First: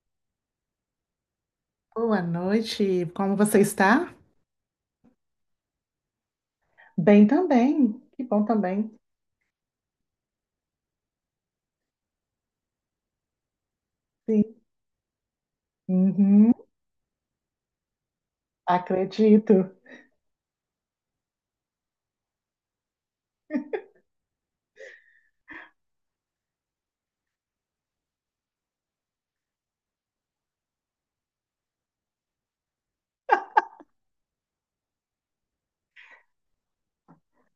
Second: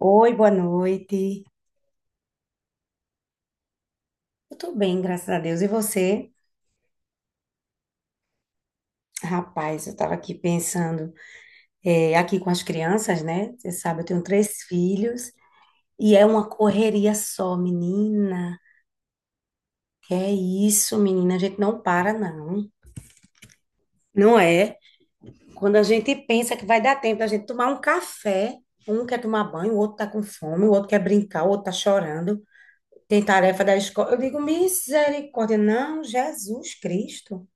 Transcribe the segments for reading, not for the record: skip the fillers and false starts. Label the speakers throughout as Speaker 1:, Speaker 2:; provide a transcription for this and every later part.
Speaker 1: Oi, boa noite.
Speaker 2: Boa noite, como você está?
Speaker 1: Eu tô bem, graças a Deus. E você?
Speaker 2: Bem também, que bom também,
Speaker 1: Rapaz, eu tava aqui pensando, aqui com as crianças, né? Você sabe, eu tenho
Speaker 2: sim.
Speaker 1: três filhos e é uma
Speaker 2: Uhum,
Speaker 1: correria só, menina.
Speaker 2: acredito.
Speaker 1: Que é isso, menina? A gente não para, não. Não é? Quando a gente pensa que vai dar tempo da gente tomar um café, um quer tomar banho, o outro tá com fome, o outro quer brincar, o outro tá chorando. Tem tarefa da escola. Eu digo, misericórdia. Não, Jesus Cristo.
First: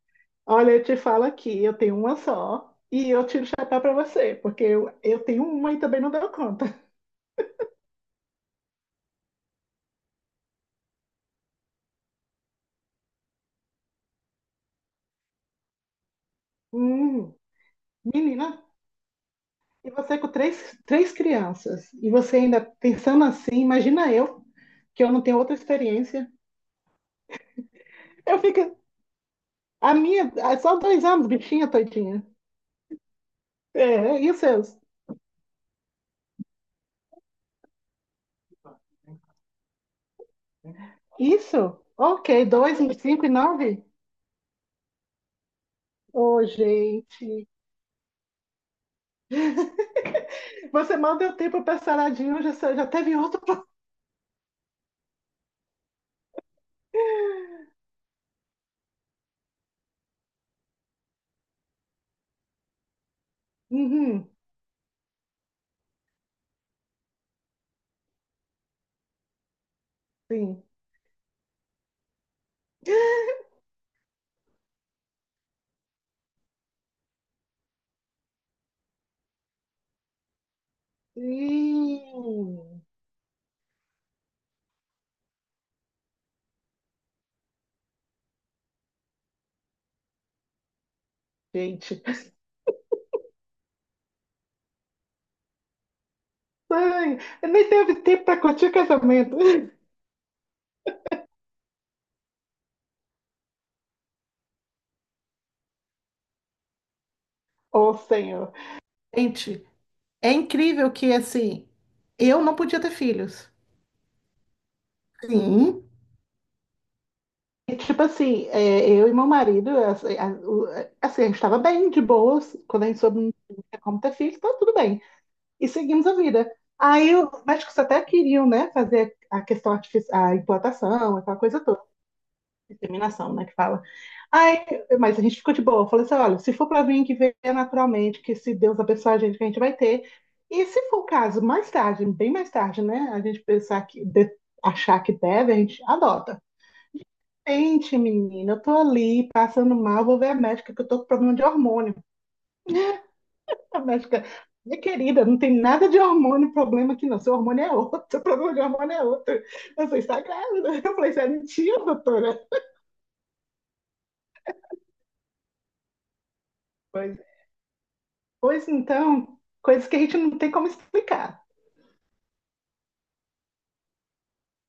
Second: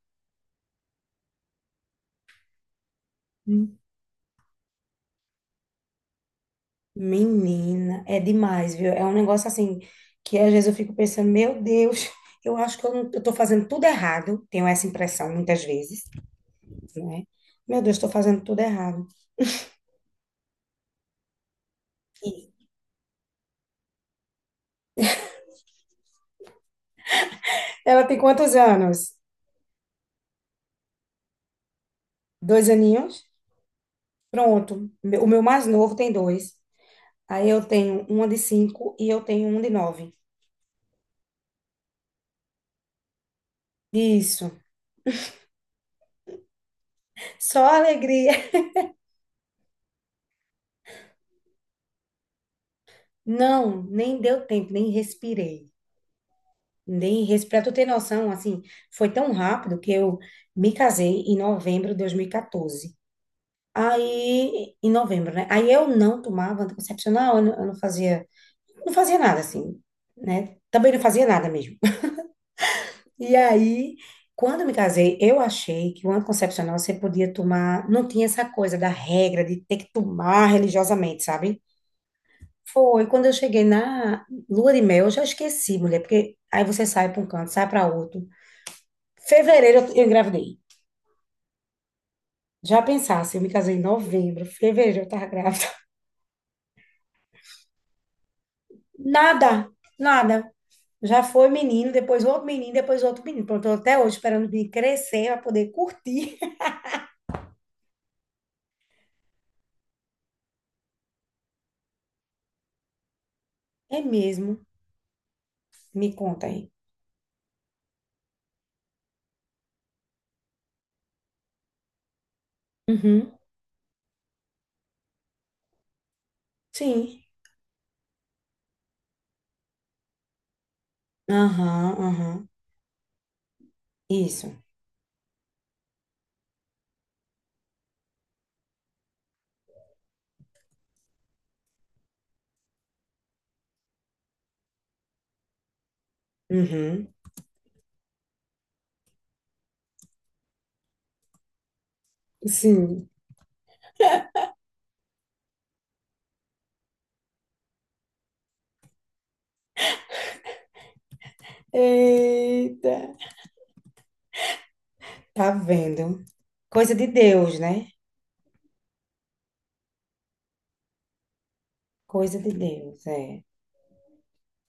Speaker 2: Olha, eu te falo aqui, eu tenho uma só e eu tiro o chapéu para você, porque eu tenho uma e também não deu conta.
Speaker 1: Menina, é demais, viu? É um negócio assim que às vezes eu fico pensando, meu Deus, eu acho que eu não, eu tô fazendo tudo errado. Tenho essa impressão muitas vezes, né?
Speaker 2: Hum,
Speaker 1: Meu Deus, tô fazendo tudo
Speaker 2: Menina,
Speaker 1: errado.
Speaker 2: e você com três, três crianças, e você ainda pensando assim, imagina eu, que eu não tenho outra experiência.
Speaker 1: Ela tem
Speaker 2: Eu
Speaker 1: quantos
Speaker 2: fico,
Speaker 1: anos?
Speaker 2: a minha, é só 2 anos, bichinha, tadinha.
Speaker 1: Dois aninhos?
Speaker 2: É, e os seus?
Speaker 1: Pronto. O meu mais novo tem dois. Aí eu tenho uma de cinco e eu tenho um de nove.
Speaker 2: Isso? Ok, 2, 5 e 9?
Speaker 1: Isso.
Speaker 2: Ô, gente.
Speaker 1: Só alegria.
Speaker 2: Você mal deu tempo para saradinho, já, já teve outro.
Speaker 1: Não, nem deu tempo, nem respirei. Nem para tu ter noção, assim, foi tão rápido que eu me casei em novembro de 2014.
Speaker 2: Uhum,
Speaker 1: Aí, em novembro, né? Aí eu não tomava anticoncepcional, eu não fazia, não fazia nada, assim, né?
Speaker 2: sim.
Speaker 1: Também não fazia nada mesmo. E aí, quando eu me casei, eu achei que o anticoncepcional você podia tomar, não tinha essa coisa da regra de ter que tomar religiosamente, sabe?
Speaker 2: Sim.
Speaker 1: Foi quando eu cheguei na lua de mel, eu já esqueci, mulher, porque aí você sai para um canto, sai para outro. Fevereiro eu engravidei.
Speaker 2: Gente.
Speaker 1: Já pensasse, eu me casei em novembro, fevereiro eu tava grávida.
Speaker 2: Ai, nem teve tempo para curtir o casamento.
Speaker 1: Nada, nada. Já foi menino, depois outro menino, depois outro menino. Pronto, eu tô até hoje esperando o menino crescer pra poder curtir.
Speaker 2: Ô, Senhor. Gente, é incrível que, assim, eu não podia ter filhos.
Speaker 1: É mesmo?
Speaker 2: Sim.
Speaker 1: Me conta aí.
Speaker 2: E, tipo assim, eu e meu marido, assim, assim, a gente estava bem, de boas. Quando a gente soube
Speaker 1: Uhum.
Speaker 2: não tinha como ter filhos, tá tudo bem, e seguimos a vida. Aí
Speaker 1: Sim.
Speaker 2: o os médicos até queriam, né, fazer a questão artificial, a implantação, aquela coisa toda,
Speaker 1: Aham, aham.
Speaker 2: inseminação, né, que fala.
Speaker 1: Isso.
Speaker 2: Aí, mas a gente ficou de boa. Eu falei assim, olha, se for para vir, que venha naturalmente, que se Deus abençoar a gente, que a gente vai ter. E se for o caso, mais tarde, bem mais tarde, né, a gente pensar que, achar que deve, a gente adota.
Speaker 1: Uhum.
Speaker 2: Gente, menina, eu tô ali passando mal, vou ver a médica que eu tô com problema de hormônio.
Speaker 1: Sim.
Speaker 2: A médica, minha querida, não tem nada de hormônio, problema aqui não. Seu hormônio é outro, seu problema de hormônio é outro. Você está grávida. Eu falei, isso é mentira, doutora.
Speaker 1: Eita. Tá vendo? Coisa de
Speaker 2: Pois, é.
Speaker 1: Deus, né?
Speaker 2: Pois então, coisas que a gente não tem como explicar.
Speaker 1: Coisa de Deus, é.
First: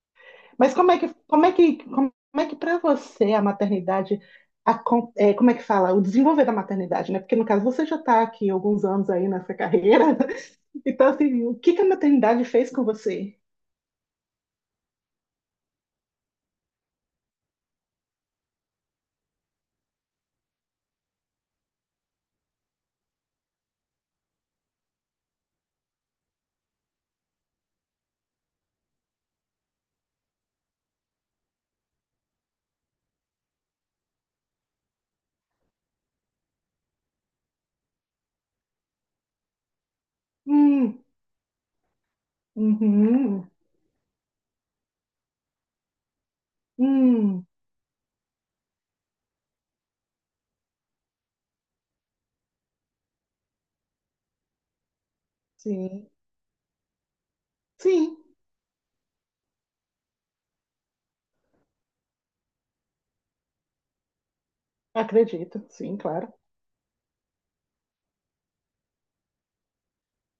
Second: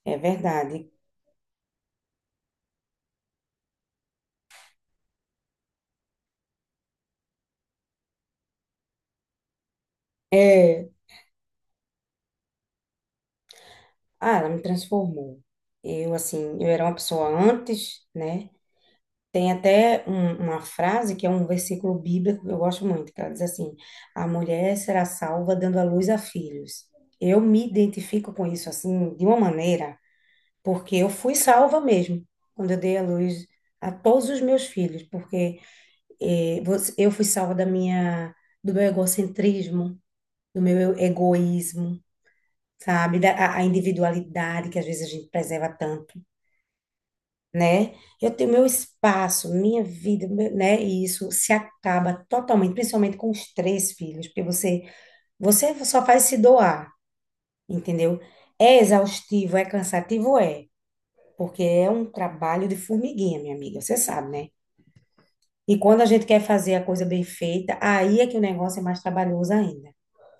Speaker 1: É
Speaker 2: Mas
Speaker 1: verdade.
Speaker 2: como é que para você a maternidade, como é que fala, o desenvolver da maternidade, né? Porque no caso você já está aqui alguns anos aí nessa carreira.
Speaker 1: É.
Speaker 2: Então, assim, o que que a maternidade fez com você?
Speaker 1: Ah, ela me transformou. Eu, assim, eu era uma pessoa antes, né? Tem até uma frase que é um versículo bíblico que eu gosto muito, que ela diz assim: a mulher será salva dando à luz a filhos. Eu me identifico com isso, assim, de uma maneira, porque eu fui salva mesmo quando eu dei à luz a todos os meus filhos, porque eu fui salva da minha, do meu egocentrismo, do meu
Speaker 2: Hum,
Speaker 1: egoísmo, sabe? Da,
Speaker 2: uhum,
Speaker 1: a individualidade que às vezes a gente preserva tanto.
Speaker 2: hum,
Speaker 1: Né? Eu tenho meu espaço, minha vida, né? E isso se acaba totalmente, principalmente com os três filhos, porque você só
Speaker 2: sim,
Speaker 1: faz se doar,
Speaker 2: sim.
Speaker 1: entendeu? É exaustivo, é cansativo, é, porque é um trabalho de formiguinha, minha amiga, você sabe, né?
Speaker 2: Acredito,
Speaker 1: E
Speaker 2: sim,
Speaker 1: quando a gente
Speaker 2: claro.
Speaker 1: quer fazer a coisa bem feita, aí é que o negócio é mais trabalhoso ainda,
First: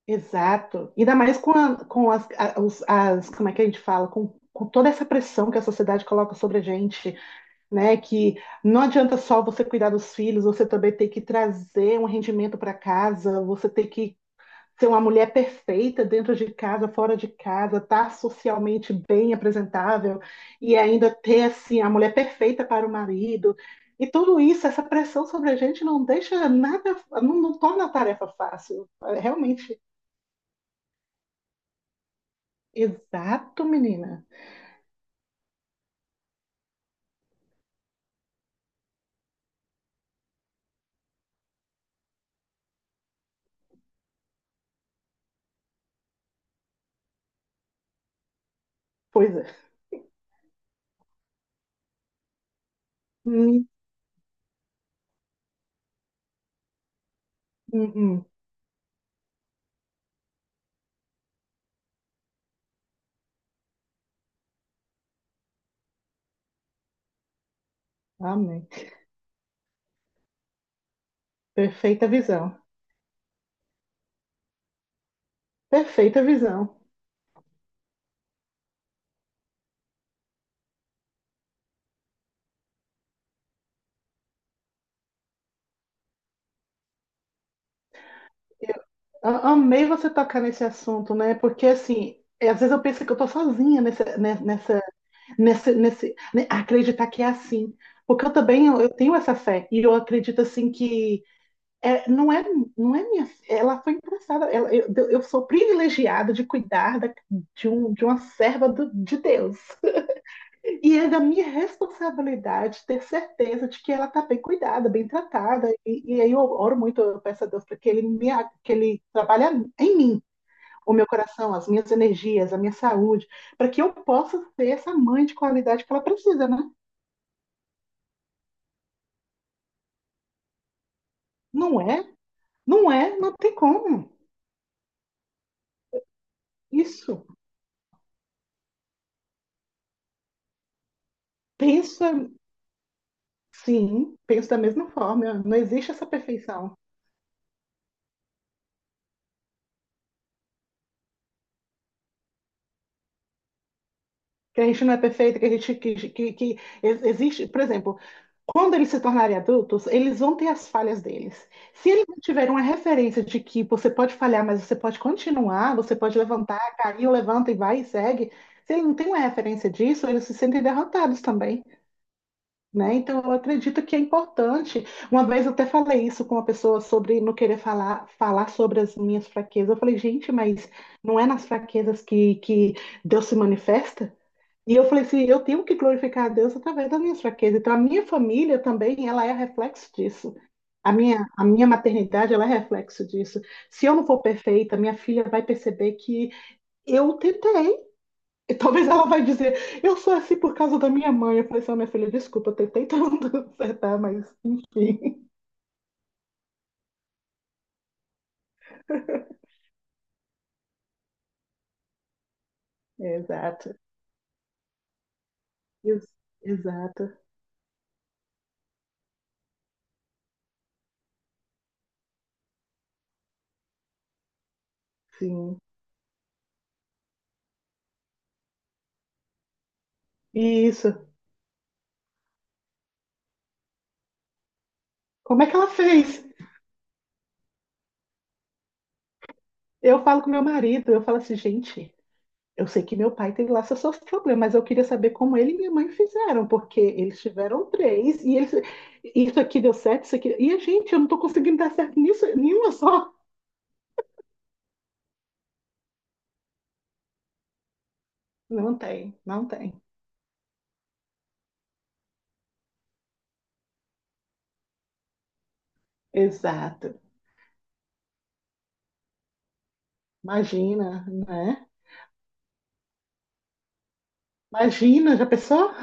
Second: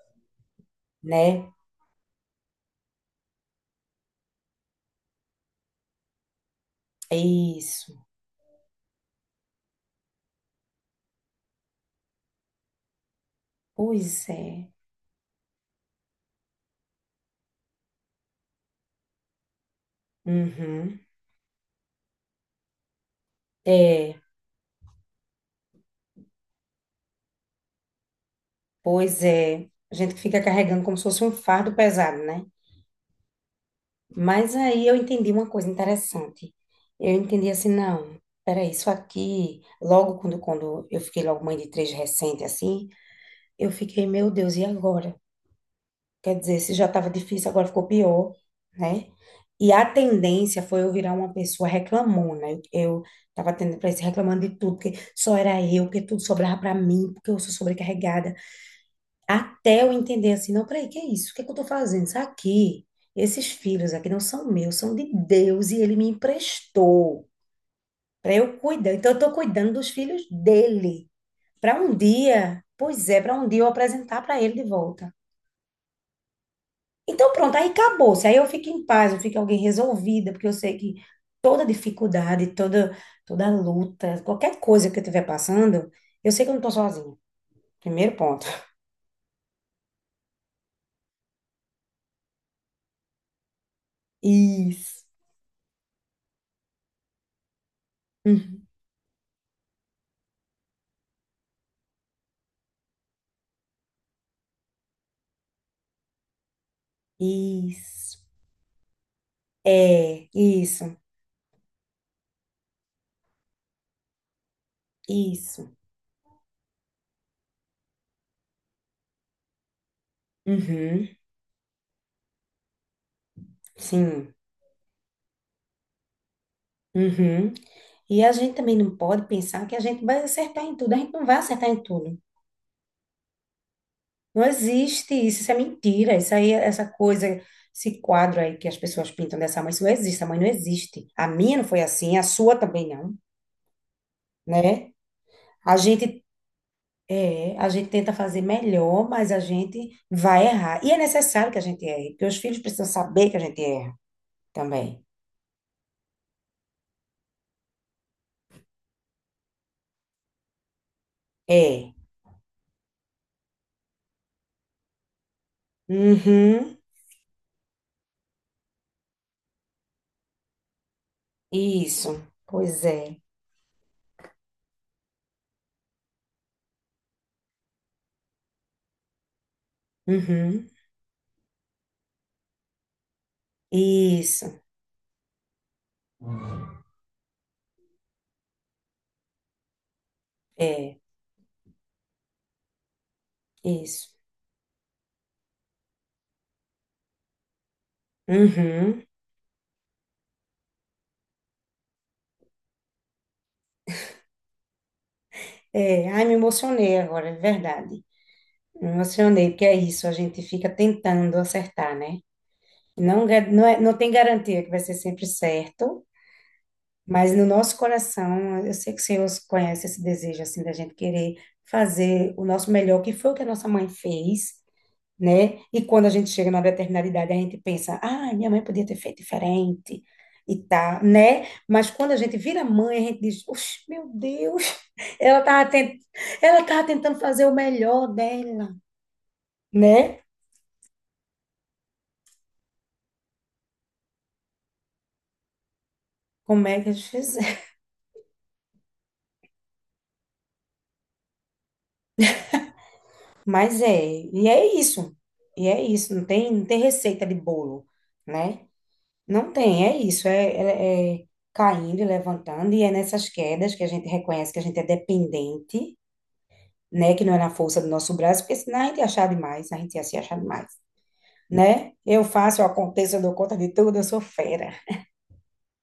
Speaker 2: Exato. Ainda mais
Speaker 1: né?
Speaker 2: com, com as, como é que a gente fala, com toda essa pressão que a sociedade coloca sobre a
Speaker 1: É
Speaker 2: gente, né?
Speaker 1: isso.
Speaker 2: Que não adianta só você cuidar dos filhos, você também tem que trazer um rendimento para casa, você tem que
Speaker 1: Pois é.
Speaker 2: ser uma mulher perfeita dentro de casa, fora de casa, estar tá socialmente bem apresentável e
Speaker 1: Uhum.
Speaker 2: ainda ter assim a mulher perfeita para o marido. E
Speaker 1: É,
Speaker 2: tudo isso, essa pressão sobre a gente não deixa nada, não torna a tarefa fácil. É
Speaker 1: pois é.
Speaker 2: realmente.
Speaker 1: A gente fica carregando como se fosse um fardo pesado, né?
Speaker 2: Exato, menina.
Speaker 1: Mas aí eu entendi uma coisa interessante. Eu entendi assim, não, peraí, isso aqui, logo quando eu fiquei logo mãe de três recente, assim, eu fiquei, meu Deus, e agora? Quer dizer, se já estava difícil, agora ficou pior, né?
Speaker 2: Pois é.
Speaker 1: E a tendência foi eu virar uma pessoa reclamona. Eu tava
Speaker 2: Hum,
Speaker 1: tendo para isso, reclamando de tudo, porque só era eu, porque tudo sobrava para mim, porque eu sou
Speaker 2: hum, hum.
Speaker 1: sobrecarregada. Até eu entender assim, não, peraí, que é isso? O que é que eu tô fazendo? Isso aqui, esses filhos aqui não são meus, são de Deus e ele me emprestou para eu
Speaker 2: Amém.
Speaker 1: cuidar. Então eu tô cuidando dos filhos dele. Para um
Speaker 2: Perfeita visão.
Speaker 1: dia, pois é, para um dia eu apresentar para ele de volta.
Speaker 2: Perfeita visão.
Speaker 1: Então pronto, aí acabou. Se aí eu fico em paz, eu fico alguém resolvida, porque eu sei que toda dificuldade, toda luta, qualquer coisa que eu estiver passando, eu sei que eu não tô sozinha. Primeiro ponto.
Speaker 2: Amei você tocar nesse assunto, né? Porque assim, às vezes eu penso que eu tô sozinha nessa,
Speaker 1: Isso.
Speaker 2: nesse, né, acreditar que é assim. Porque eu também
Speaker 1: Uhum.
Speaker 2: tenho essa fé e eu acredito assim que não é minha, ela foi emprestada, ela, eu sou privilegiada de cuidar de uma
Speaker 1: Isso.
Speaker 2: serva de Deus,
Speaker 1: É, isso,
Speaker 2: e é da minha responsabilidade ter certeza de que ela está bem cuidada, bem
Speaker 1: isso.
Speaker 2: tratada, aí eu oro muito, eu peço a Deus para que ele me que ele trabalhe em mim, o meu
Speaker 1: Uhum,
Speaker 2: coração, as minhas energias, a minha saúde, para que eu
Speaker 1: sim.
Speaker 2: possa ser essa mãe de qualidade que ela precisa, né.
Speaker 1: Uhum. E a gente também não pode pensar que a gente vai acertar em tudo. A gente não vai acertar em
Speaker 2: Não é?
Speaker 1: tudo.
Speaker 2: Não é? Não tem como.
Speaker 1: Não existe isso, isso é mentira. Isso aí, essa
Speaker 2: Isso.
Speaker 1: coisa, esse quadro aí que as pessoas pintam dessa mãe, isso não existe. A mãe não existe. A minha não foi
Speaker 2: Pensa,
Speaker 1: assim, a sua também não,
Speaker 2: sim, pensa da mesma
Speaker 1: né?
Speaker 2: forma. Não
Speaker 1: A
Speaker 2: existe essa
Speaker 1: gente
Speaker 2: perfeição.
Speaker 1: a gente tenta fazer melhor, mas a gente vai errar. E é necessário que a gente erre, porque os filhos precisam saber que a gente erra
Speaker 2: Que a gente não é
Speaker 1: também.
Speaker 2: perfeito, que a gente existe, por exemplo, quando eles se tornarem adultos, eles vão ter as falhas deles. Se
Speaker 1: É.
Speaker 2: eles não tiverem uma referência de que você pode falhar, mas você pode continuar, você pode levantar,
Speaker 1: Uhum.
Speaker 2: caiu, levanta e vai e segue. Se eles não têm uma referência disso, eles se sentem derrotados também.
Speaker 1: Isso, pois
Speaker 2: Né?
Speaker 1: é.
Speaker 2: Então, eu acredito que é importante. Uma vez eu até falei isso com uma pessoa sobre não querer falar, falar sobre as minhas fraquezas. Eu falei, gente,
Speaker 1: Uhum.
Speaker 2: mas não é nas fraquezas que, Deus se manifesta?
Speaker 1: Isso,
Speaker 2: E eu falei assim, eu tenho que glorificar a Deus através das minhas fraquezas. Então, a minha família também, ela é reflexo disso. A
Speaker 1: é,
Speaker 2: minha, a minha maternidade, ela é reflexo disso. Se eu não
Speaker 1: isso.
Speaker 2: for perfeita, minha filha vai perceber que eu tentei, e talvez
Speaker 1: Uhum.
Speaker 2: ela vai dizer, eu sou assim por causa da minha mãe. Eu falei assim, "Ó, minha filha, desculpa, eu tentei tanto acertar, mas enfim.
Speaker 1: É, ai, me emocionei agora, é verdade. Me emocionei, porque é isso, a gente fica tentando acertar, né? Não,
Speaker 2: Exato.
Speaker 1: é, não tem garantia que vai ser sempre certo,
Speaker 2: Ex- exato.
Speaker 1: mas no nosso coração, eu sei que o Senhor conhece esse desejo, assim, da gente querer fazer o nosso melhor, que foi o que a nossa mãe fez, né?
Speaker 2: Sim.
Speaker 1: E quando a gente chega numa determinada idade, a gente pensa, ah, minha mãe podia ter feito diferente e
Speaker 2: E
Speaker 1: tá,
Speaker 2: isso.
Speaker 1: né? Mas quando a gente vira mãe, a gente diz, Oxe, meu Deus,
Speaker 2: Como
Speaker 1: ela
Speaker 2: é que ela
Speaker 1: tava, tent...
Speaker 2: fez?
Speaker 1: ela tava tentando fazer o melhor dela,
Speaker 2: Eu
Speaker 1: né?
Speaker 2: falo com meu marido, eu falo assim, gente, eu sei que meu pai tem lá seus problemas, mas eu queria saber como ele e minha mãe fizeram,
Speaker 1: Como
Speaker 2: porque
Speaker 1: é que eles
Speaker 2: eles
Speaker 1: fizeram?
Speaker 2: tiveram três, e eles, isso aqui deu certo, isso aqui. E a gente, eu não tô conseguindo dar certo nisso, nenhuma só.
Speaker 1: Mas é, e é isso, e é isso, não tem receita de bolo, né?
Speaker 2: Não tem, não
Speaker 1: Não
Speaker 2: tem.
Speaker 1: tem, é isso, é, é caindo e levantando, e é nessas quedas que a gente reconhece que a gente é dependente,
Speaker 2: Exato.
Speaker 1: né? Que não é na força do nosso braço, porque senão a gente ia achar demais, a gente ia se achar demais,
Speaker 2: Imagina, né?
Speaker 1: né? Eu faço, eu aconteço, eu dou conta de tudo, eu sou fera,
Speaker 2: Imagina, já pensou?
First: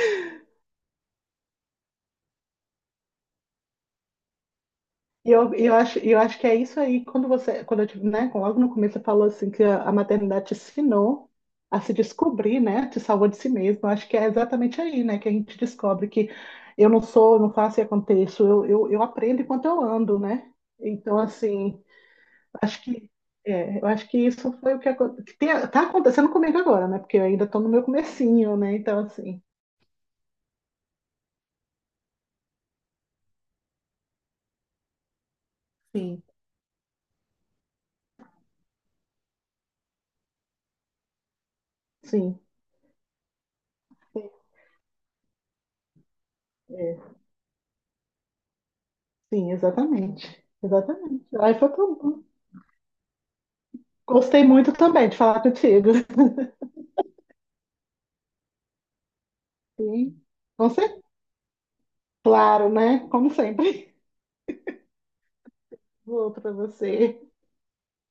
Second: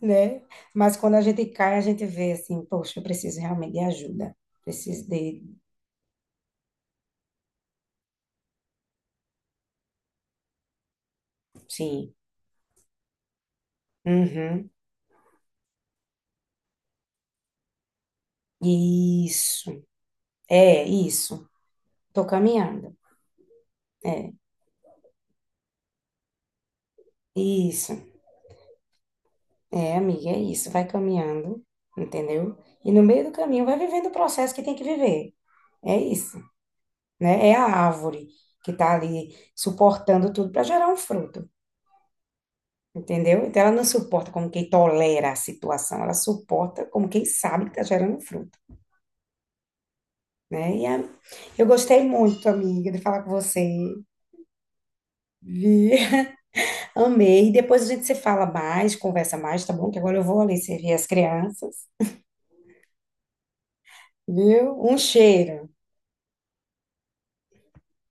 Speaker 1: né? Mas quando a gente cai, a gente vê assim, poxa, eu preciso realmente de ajuda, preciso
Speaker 2: E
Speaker 1: de,
Speaker 2: eu acho, que é isso aí, quando você, quando eu tive, né, logo no começo você falou assim que a maternidade te ensinou a se
Speaker 1: sim,
Speaker 2: descobrir, né, te salvou de si mesmo. Eu acho que é
Speaker 1: uhum,
Speaker 2: exatamente aí, né, que a gente descobre que eu não sou, não faço e aconteço, eu aprendo enquanto eu
Speaker 1: isso,
Speaker 2: ando, né?
Speaker 1: é
Speaker 2: Então,
Speaker 1: isso,
Speaker 2: assim,
Speaker 1: tô
Speaker 2: acho
Speaker 1: caminhando,
Speaker 2: que, eu acho que
Speaker 1: é,
Speaker 2: isso foi o que, tá acontecendo comigo agora, né, porque eu ainda estou no meu
Speaker 1: isso,
Speaker 2: comecinho, né, então, assim,
Speaker 1: é, amiga, é isso, vai caminhando, entendeu? E no meio do caminho vai vivendo o processo que tem que viver, é
Speaker 2: sim,
Speaker 1: isso. Né? É a árvore que está ali suportando tudo para gerar um fruto,
Speaker 2: sim.
Speaker 1: entendeu? Então ela não suporta como quem tolera a situação, ela suporta como
Speaker 2: É.
Speaker 1: quem sabe que está gerando um fruto,
Speaker 2: Sim, exatamente.
Speaker 1: né?
Speaker 2: Exatamente. Aí
Speaker 1: Eu
Speaker 2: foi
Speaker 1: gostei
Speaker 2: tudo.
Speaker 1: muito, amiga, de falar com você,
Speaker 2: Gostei muito também de falar
Speaker 1: vi,
Speaker 2: contigo.
Speaker 1: amei. Depois a gente se fala mais, conversa mais, tá bom? Que agora
Speaker 2: Sim,
Speaker 1: eu vou ali
Speaker 2: com
Speaker 1: servir
Speaker 2: certeza.
Speaker 1: as crianças,
Speaker 2: Claro, né? Como sempre.
Speaker 1: viu? Um cheiro.
Speaker 2: Vou para você.